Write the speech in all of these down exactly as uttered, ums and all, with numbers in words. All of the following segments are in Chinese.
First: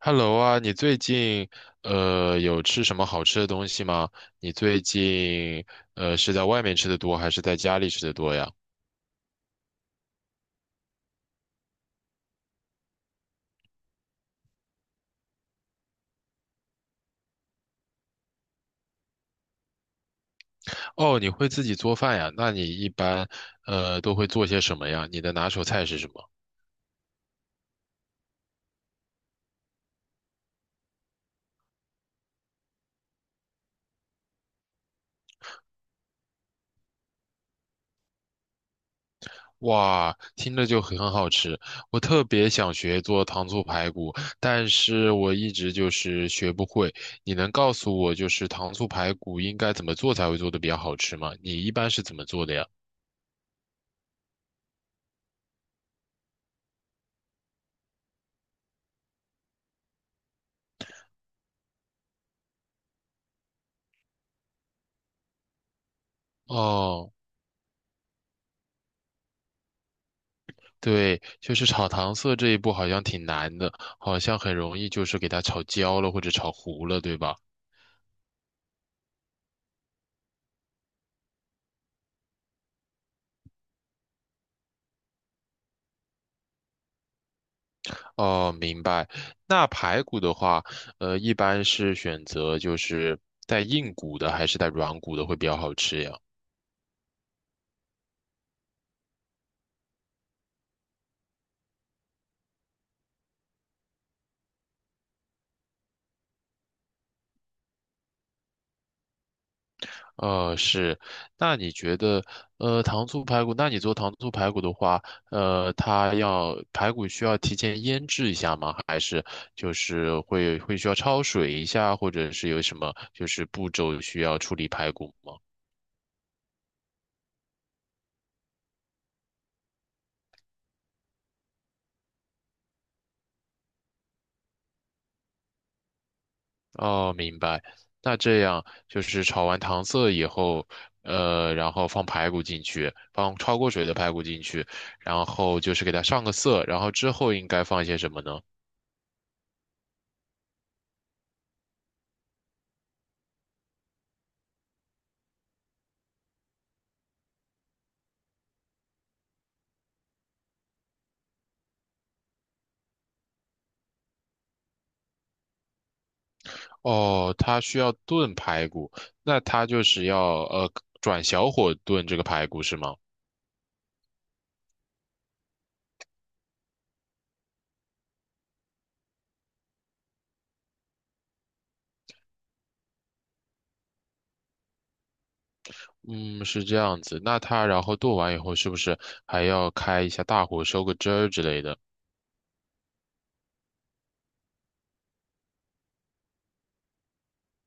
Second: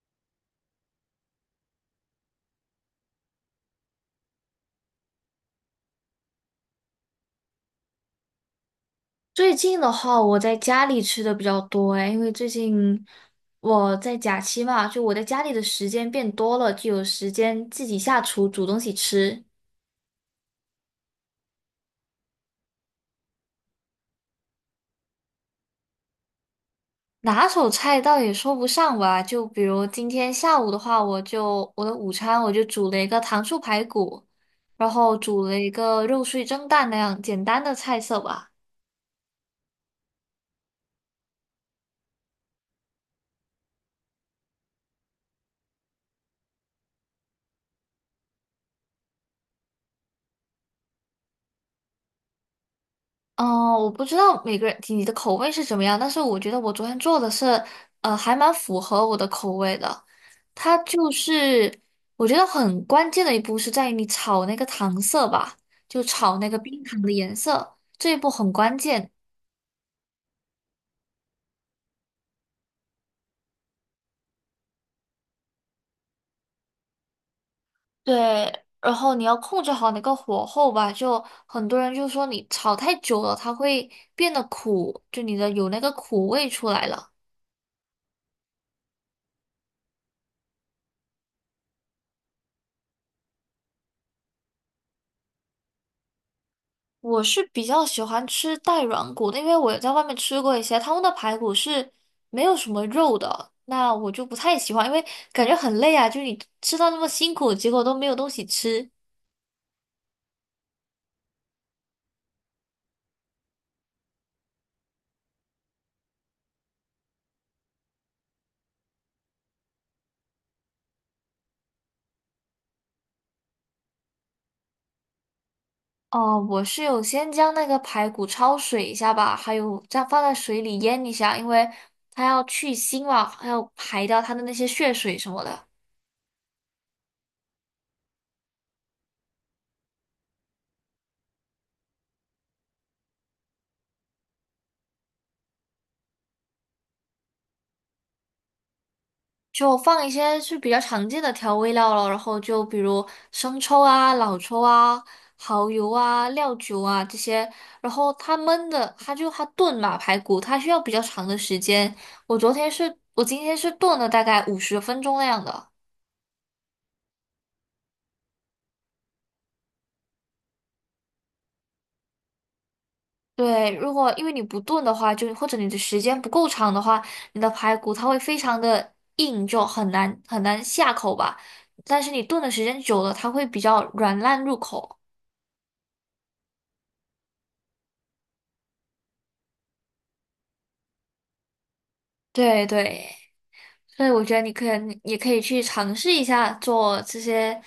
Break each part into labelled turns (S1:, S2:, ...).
S1: Hello 啊，你最近呃有吃什么好吃的东西吗？你最近呃是在外面吃的多还是在家里吃的多呀？
S2: 最近的话，我在家里吃的比较多哎，因为最近我在假期嘛，就我在家里的时间变多了，就有时间自己下厨煮东西吃。
S1: 哦，你会自己做饭呀？那你一般呃都会做些什么呀？你的拿手菜是什么？
S2: 拿手菜倒也说不上吧，就比如今天下午的话，我就我的午餐我就煮了一个糖醋排骨，然后煮了一个肉碎蒸蛋那样简单的菜色吧。
S1: 哇，听着就很好吃，我特别想学做糖醋排骨，但是我一直就是学不会。你能告诉我就是糖醋排骨应该怎么做才会做的比较好吃吗？你一般是怎么做的呀？
S2: 哦，我不知道每个人你的口味是怎么样，但是我觉得我昨天做的是，呃，还蛮符合我的口味的。它就是我觉得很关键的一步是在于你炒那个糖色吧，就炒那个冰糖的
S1: 哦。
S2: 颜色，这一步很关键。
S1: 对，就是炒糖色这一步好像挺难的，好像很容易就是给它炒焦了或者炒糊了，对吧？
S2: 对，然后你要控制好那个火候吧，就很多人就说你炒太久了，它会变得苦，就你的有那个苦味出来了。
S1: 哦，明白。那排骨的话，呃，一般是选择就是带硬骨的还是带软骨的会比较好吃呀？
S2: 我是比较喜欢吃带软骨的，因为我在外面吃过一些，他们的排骨是没有什么肉的，那我就不太喜欢，因为感觉很累啊，就是你吃到那么辛苦，结果都没有东西吃。
S1: 呃，是，那你觉得，呃，糖醋排骨，那你做糖醋排骨的话，呃，它要排骨需要提前腌制一下吗？还是就是会会需要焯水一下，或者是有什么就是步骤需要处理排骨吗？
S2: 哦，我是有先将那个排骨焯水一下吧，还有再放在水里腌一下，因为它要去腥嘛，还要排掉它的那些血水什么的。
S1: 哦，明白。那这样就是炒完糖色以后，呃，然后放排骨进去，放焯过水的排骨进去，然后就是给它上个色，然后之后应该放一些什么呢？
S2: 就放一些是比较常见的调味料了，然后就比如生抽啊、老抽啊、蚝油啊、料酒啊这些，然后它焖的，它就它炖嘛排骨，它需要比较长的时间。我昨天是，我今天是炖了大概五十分钟那样的。
S1: 哦，它需要炖排骨，那它就是要呃转小火炖这个排骨是吗？
S2: 对，如果因为你不炖的话，就或者你的时间不够长的话，你的排骨它会非常的硬，就很难很难下口吧。但是你炖的时间久了，它会比较软烂入口。
S1: 嗯，是这样子。那它然后炖完以后，是不是还要开一下大火收个汁儿之类的？
S2: 对对。所以我觉得你可以，也可以去尝试一下做这些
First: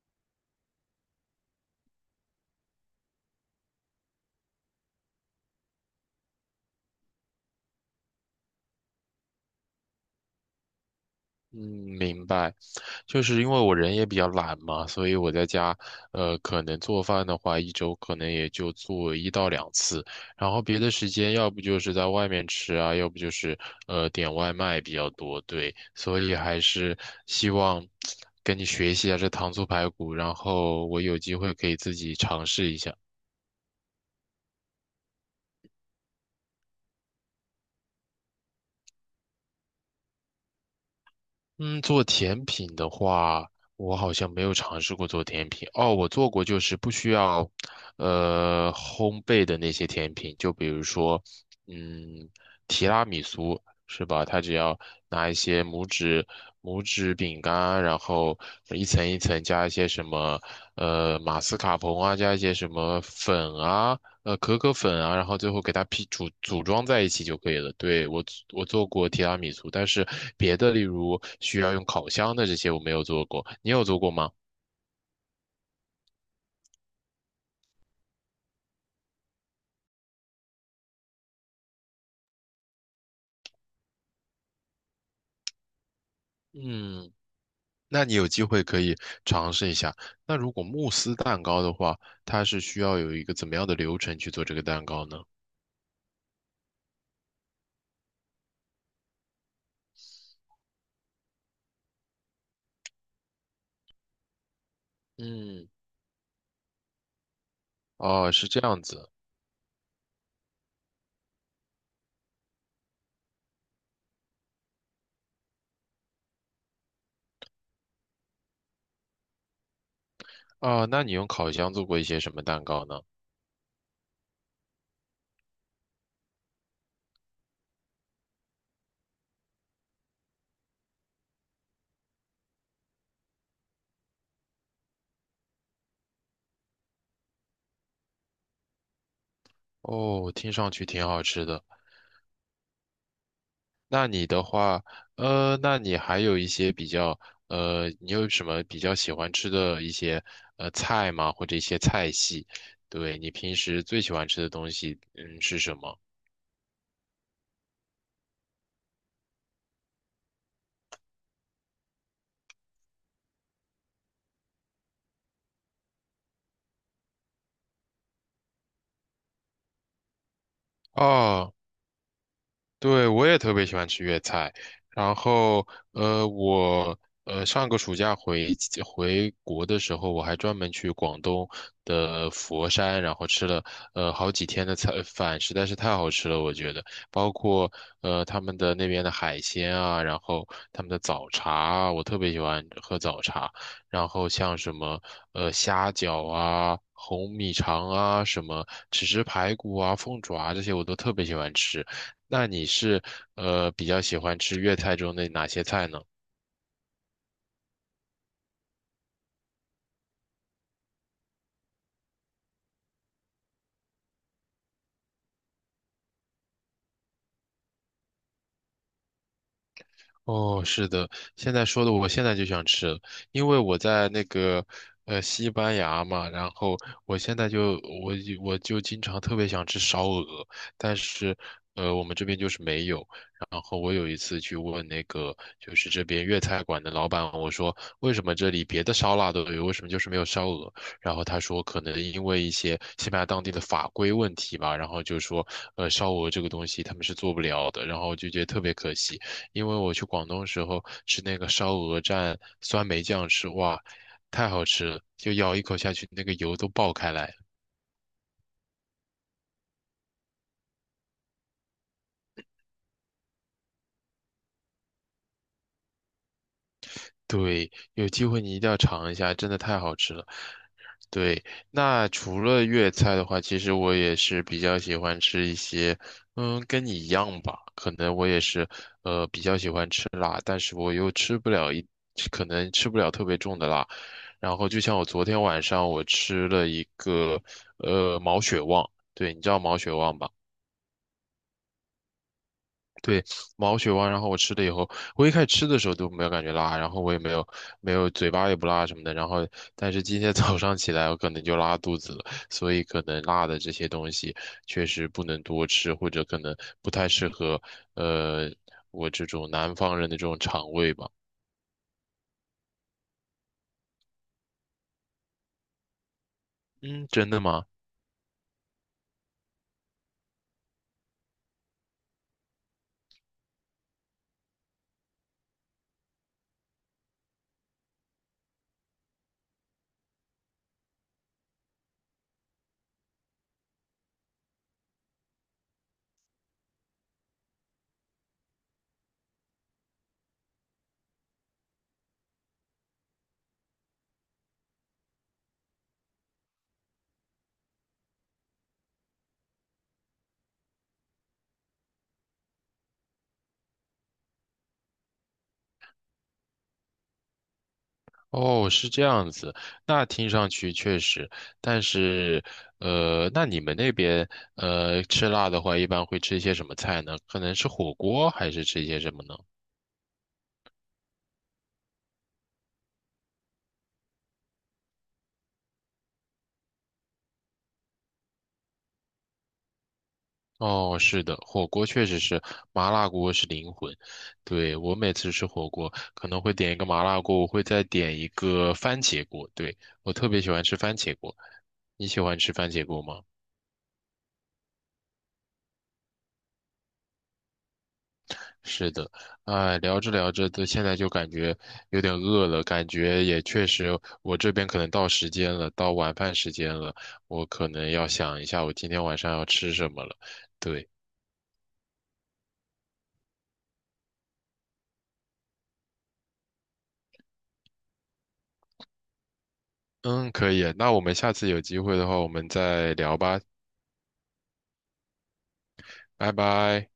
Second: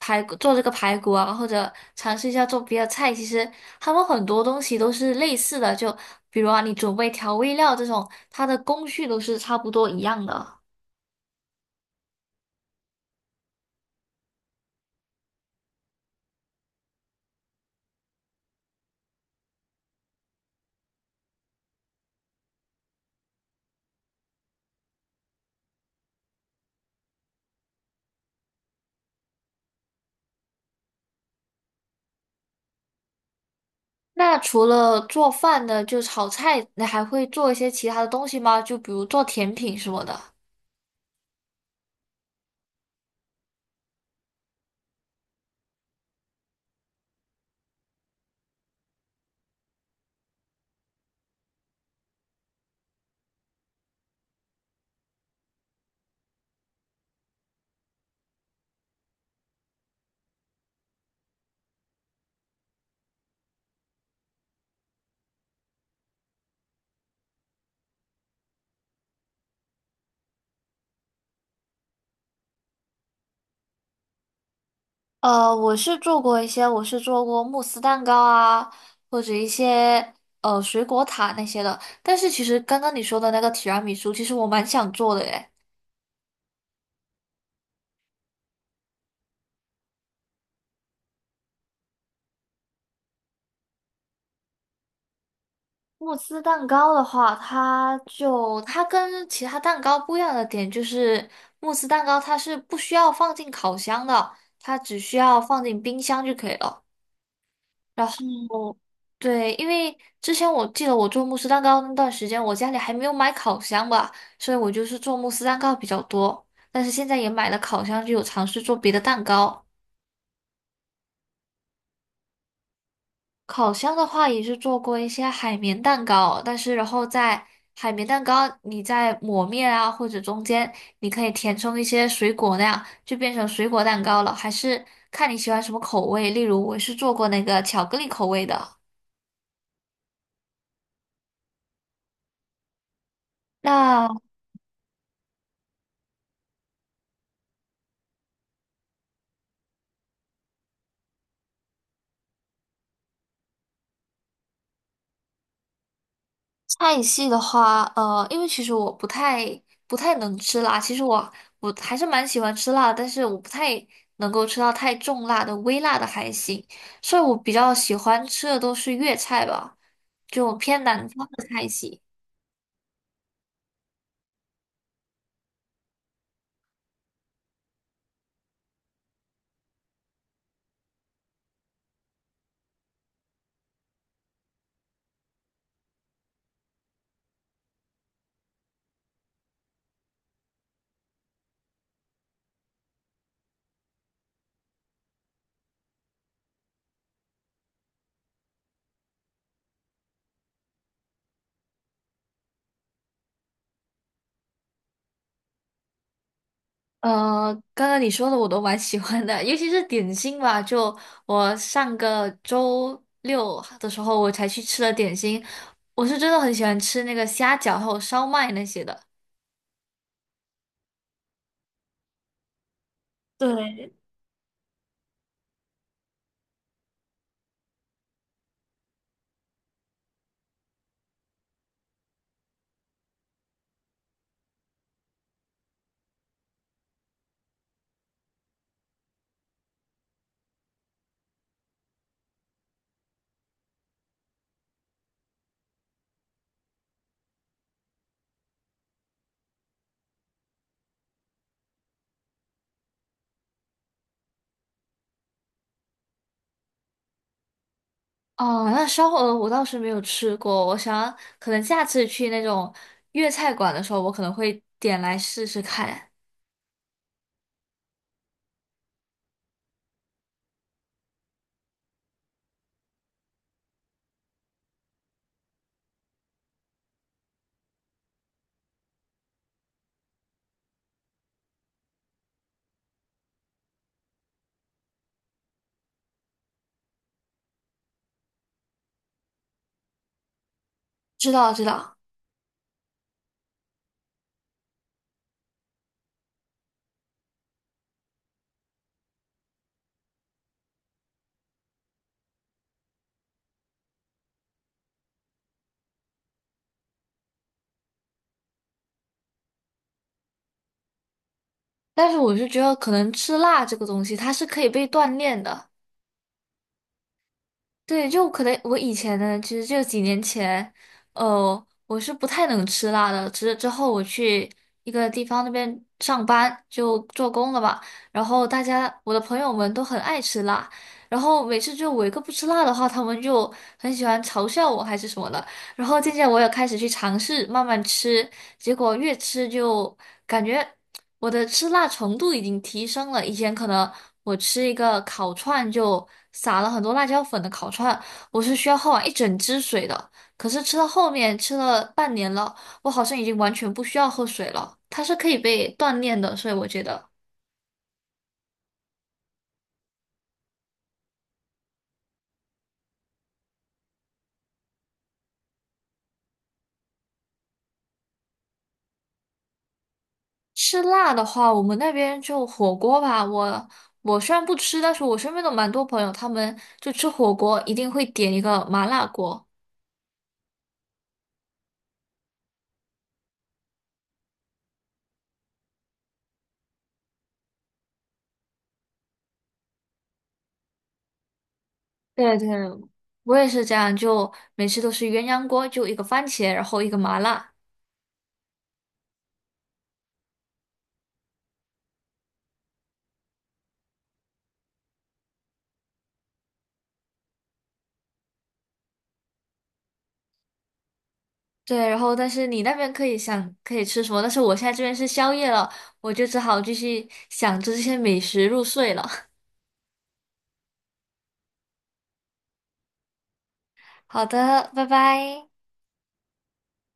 S2: 排骨，做这个排骨啊，或者尝试一下做别的菜。其实他们很多东西都是类似的，就比如啊，你准备调味料这种，它的工序都是差不多一样的。
S1: 嗯，明白，就是因为我人也比较懒嘛，所以我在家，呃，可能做饭的话，一周可能也就做一到两次，然后别的时间要不就是在外面吃啊，要不就是呃点外卖比较多，对，所以还是希望跟你学习一下这糖醋排骨，然后我有机会可以自己尝试一下。
S2: 那除了做饭的，就炒菜，你还会做一些其他的东西吗？就比如做甜品什么的。
S1: 嗯，做甜品的话，我好像没有尝试过做甜品。哦，我做过，就是不需要，呃，烘焙的那些甜品，就比如说，嗯，提拉米苏是吧？它只要拿一些拇指拇指饼干，然后一层一层加一些什么，呃，马斯卡彭啊，加一些什么粉啊，呃可可粉啊，然后最后给它批组组装在一起就可以了。对，我我做过提拉米苏，但是别的例如需要用烤箱的这些我没有做过，你有做过吗？
S2: 呃，我是做过一些，我是做过慕斯蛋糕啊，或者一些呃水果塔那些的。但是其实刚刚你说的那个提拉米苏，其实我蛮想做的耶。
S1: 嗯，那你有机会可以尝试一下。那如果慕斯蛋糕的话，它是需要有一个怎么样的流程去做这个蛋糕呢？
S2: 慕斯蛋糕的话，它就它跟其他蛋糕不一样的点就是，慕斯蛋糕它是不需要放进烤箱的，它只需要放
S1: 嗯，
S2: 进冰箱就可以了。然
S1: 哦，是这
S2: 后，
S1: 样子。
S2: 对，因为之前我记得我做慕斯蛋糕那段时间，我家里还没有买烤箱吧，所以我就是做慕斯蛋糕比较多。但是现在也买了烤箱，就有尝试做别的蛋糕。
S1: 啊，那你用烤箱做过一些什么蛋糕呢？
S2: 烤箱的话，也是做过一些海绵蛋糕，但是然后在海绵蛋糕你在抹面啊，或者中间你可以填充一些水果那样，就变成水果蛋糕了。还是看你喜欢什么口味，例如我是做过那个巧克力口味的。
S1: 哦，听上去挺好吃的。那
S2: 那
S1: 你的话，呃，那你还有一些比较，呃，你有什么比较喜欢吃的一些呃菜吗？或者一些菜系？对，你平时最喜欢吃的东西，嗯，是什么？
S2: 菜系的话，呃，因为其实我不太不太能吃辣，其实我我还是蛮喜欢吃辣的，但是我不太能够吃到太重辣的，微辣的还行，所以我比较喜欢吃的都是粤菜吧，就偏南方的
S1: 哦，
S2: 菜系。
S1: 对，我也特别喜欢吃粤菜。然后，呃，我呃上个暑假回回国的时候，我还专门去广东的佛山，然后吃了呃好几天的菜饭，实在是太好吃了，我觉得。包括呃他们的那边的海鲜啊，然后他们的早茶啊，我特别喜欢喝早茶。然后像什么呃虾饺啊、红米肠啊、什么豉汁排骨啊、凤爪啊这些，我都特别喜欢吃。那你是呃比较喜欢吃粤菜中的哪些菜呢？
S2: 呃，刚刚你说的我都蛮喜欢的，尤其是点心吧，就我上个周六的时候我才去吃了点心，我是真的很喜欢吃那个虾饺还有烧麦那些的。
S1: 哦，是的，现在说的我现在就想吃了因为我
S2: 对，
S1: 在那个呃西班牙嘛，然后我现在就我就我就经常特别想吃烧鹅，但是呃我们这边就是没有。然后我有一次去问那个就是这边粤菜馆的老板，我说为什么这里别的烧腊都有，为什么就是没有烧鹅？然后他说可能因为一些西班牙当地的法规问题吧，然后就说呃烧鹅这个东西他们是做不了的，然后就觉得特别可惜。因为我去广东时候吃那个烧鹅蘸酸梅酱吃，哇，太好吃了，就咬一口下去，那个油都爆开来。
S2: 哦，那烧火鹅我倒是没有吃过，我想可能下次去那种粤菜馆的时候，我可能会点来试试看。
S1: 对，有机会你一定要尝一下，真的太好吃了。对，那除了粤菜的话，其实我也是比较喜欢吃一些，嗯，跟你一样吧，可能我也是，呃，比较喜欢吃辣，但是我又吃不了一，可能吃不了特别重的辣。然后就像我昨天晚上我吃了一个，呃，毛血旺，对，你知道毛血旺吧？
S2: 知道知道，
S1: 对，毛血旺，然后我吃了以后，我一开始吃的时候都没有感觉辣，然后我也没有没有嘴巴也不辣什么的，然后但是今天早上起来我可能就拉肚子了，所以可能辣的这些东西确实不能多吃，或者可能不太适合呃我这种南方人的这种肠胃吧。
S2: 但是我是觉得可能吃辣这个东西，它是可以被锻炼的。
S1: 嗯，真的吗？
S2: 对，就可能我以前呢，其实就几年前，呃，我是不太能吃辣的。之之后我去一个地方那边上班，就做工了吧。然后大家我的朋友们都很爱吃辣，然后每次就我一个不吃辣的话，他们就很喜欢嘲笑我还是什么的。然后渐渐我也开始去尝试慢慢吃，结果越吃就感觉我的吃辣程度已经提升了。以前可能我吃一个烤串就撒了很多辣椒粉的烤串，我是需要喝完一整支水的。可是吃到后面吃了半年了，我好像已经完全不需要喝水了。它是可以被锻炼的，所以我觉得。
S1: 哦，是这样子，那听上去确实，但是，呃，那你们那边，呃，吃辣的话，一般会吃一些什么菜呢？可能是火锅，还是吃一些什么呢？
S2: 吃辣的话，我们那边就火锅吧。我我虽然不吃，但是我身边的蛮多朋友，他们就吃火锅一定会点一个麻辣锅。
S1: 哦，是的，火锅确实是，麻辣锅是灵魂。对，我每次吃火锅，可能会点一个麻辣锅，我会再点一个番茄锅。对，我特别喜欢吃番茄锅，你喜
S2: 对
S1: 欢
S2: 对，
S1: 吃番茄锅吗？
S2: 我也是这样，就每次都是鸳鸯锅，就一个番茄，然后一个麻辣。
S1: 是的，哎，聊着聊着的，都现在就感觉有点饿了，感觉也确实，我这边可能到时间了，到晚饭时间了，我可能要想一下我今天晚上要吃什么了。对，
S2: 对，然后但是你那边可以想可以吃什么，但是我现在这边是宵夜了，我就只好继续想着这些美食入睡了。
S1: 嗯，可以，那我们下次有机会的话，我们再聊吧，
S2: 好的，拜拜。
S1: 拜拜。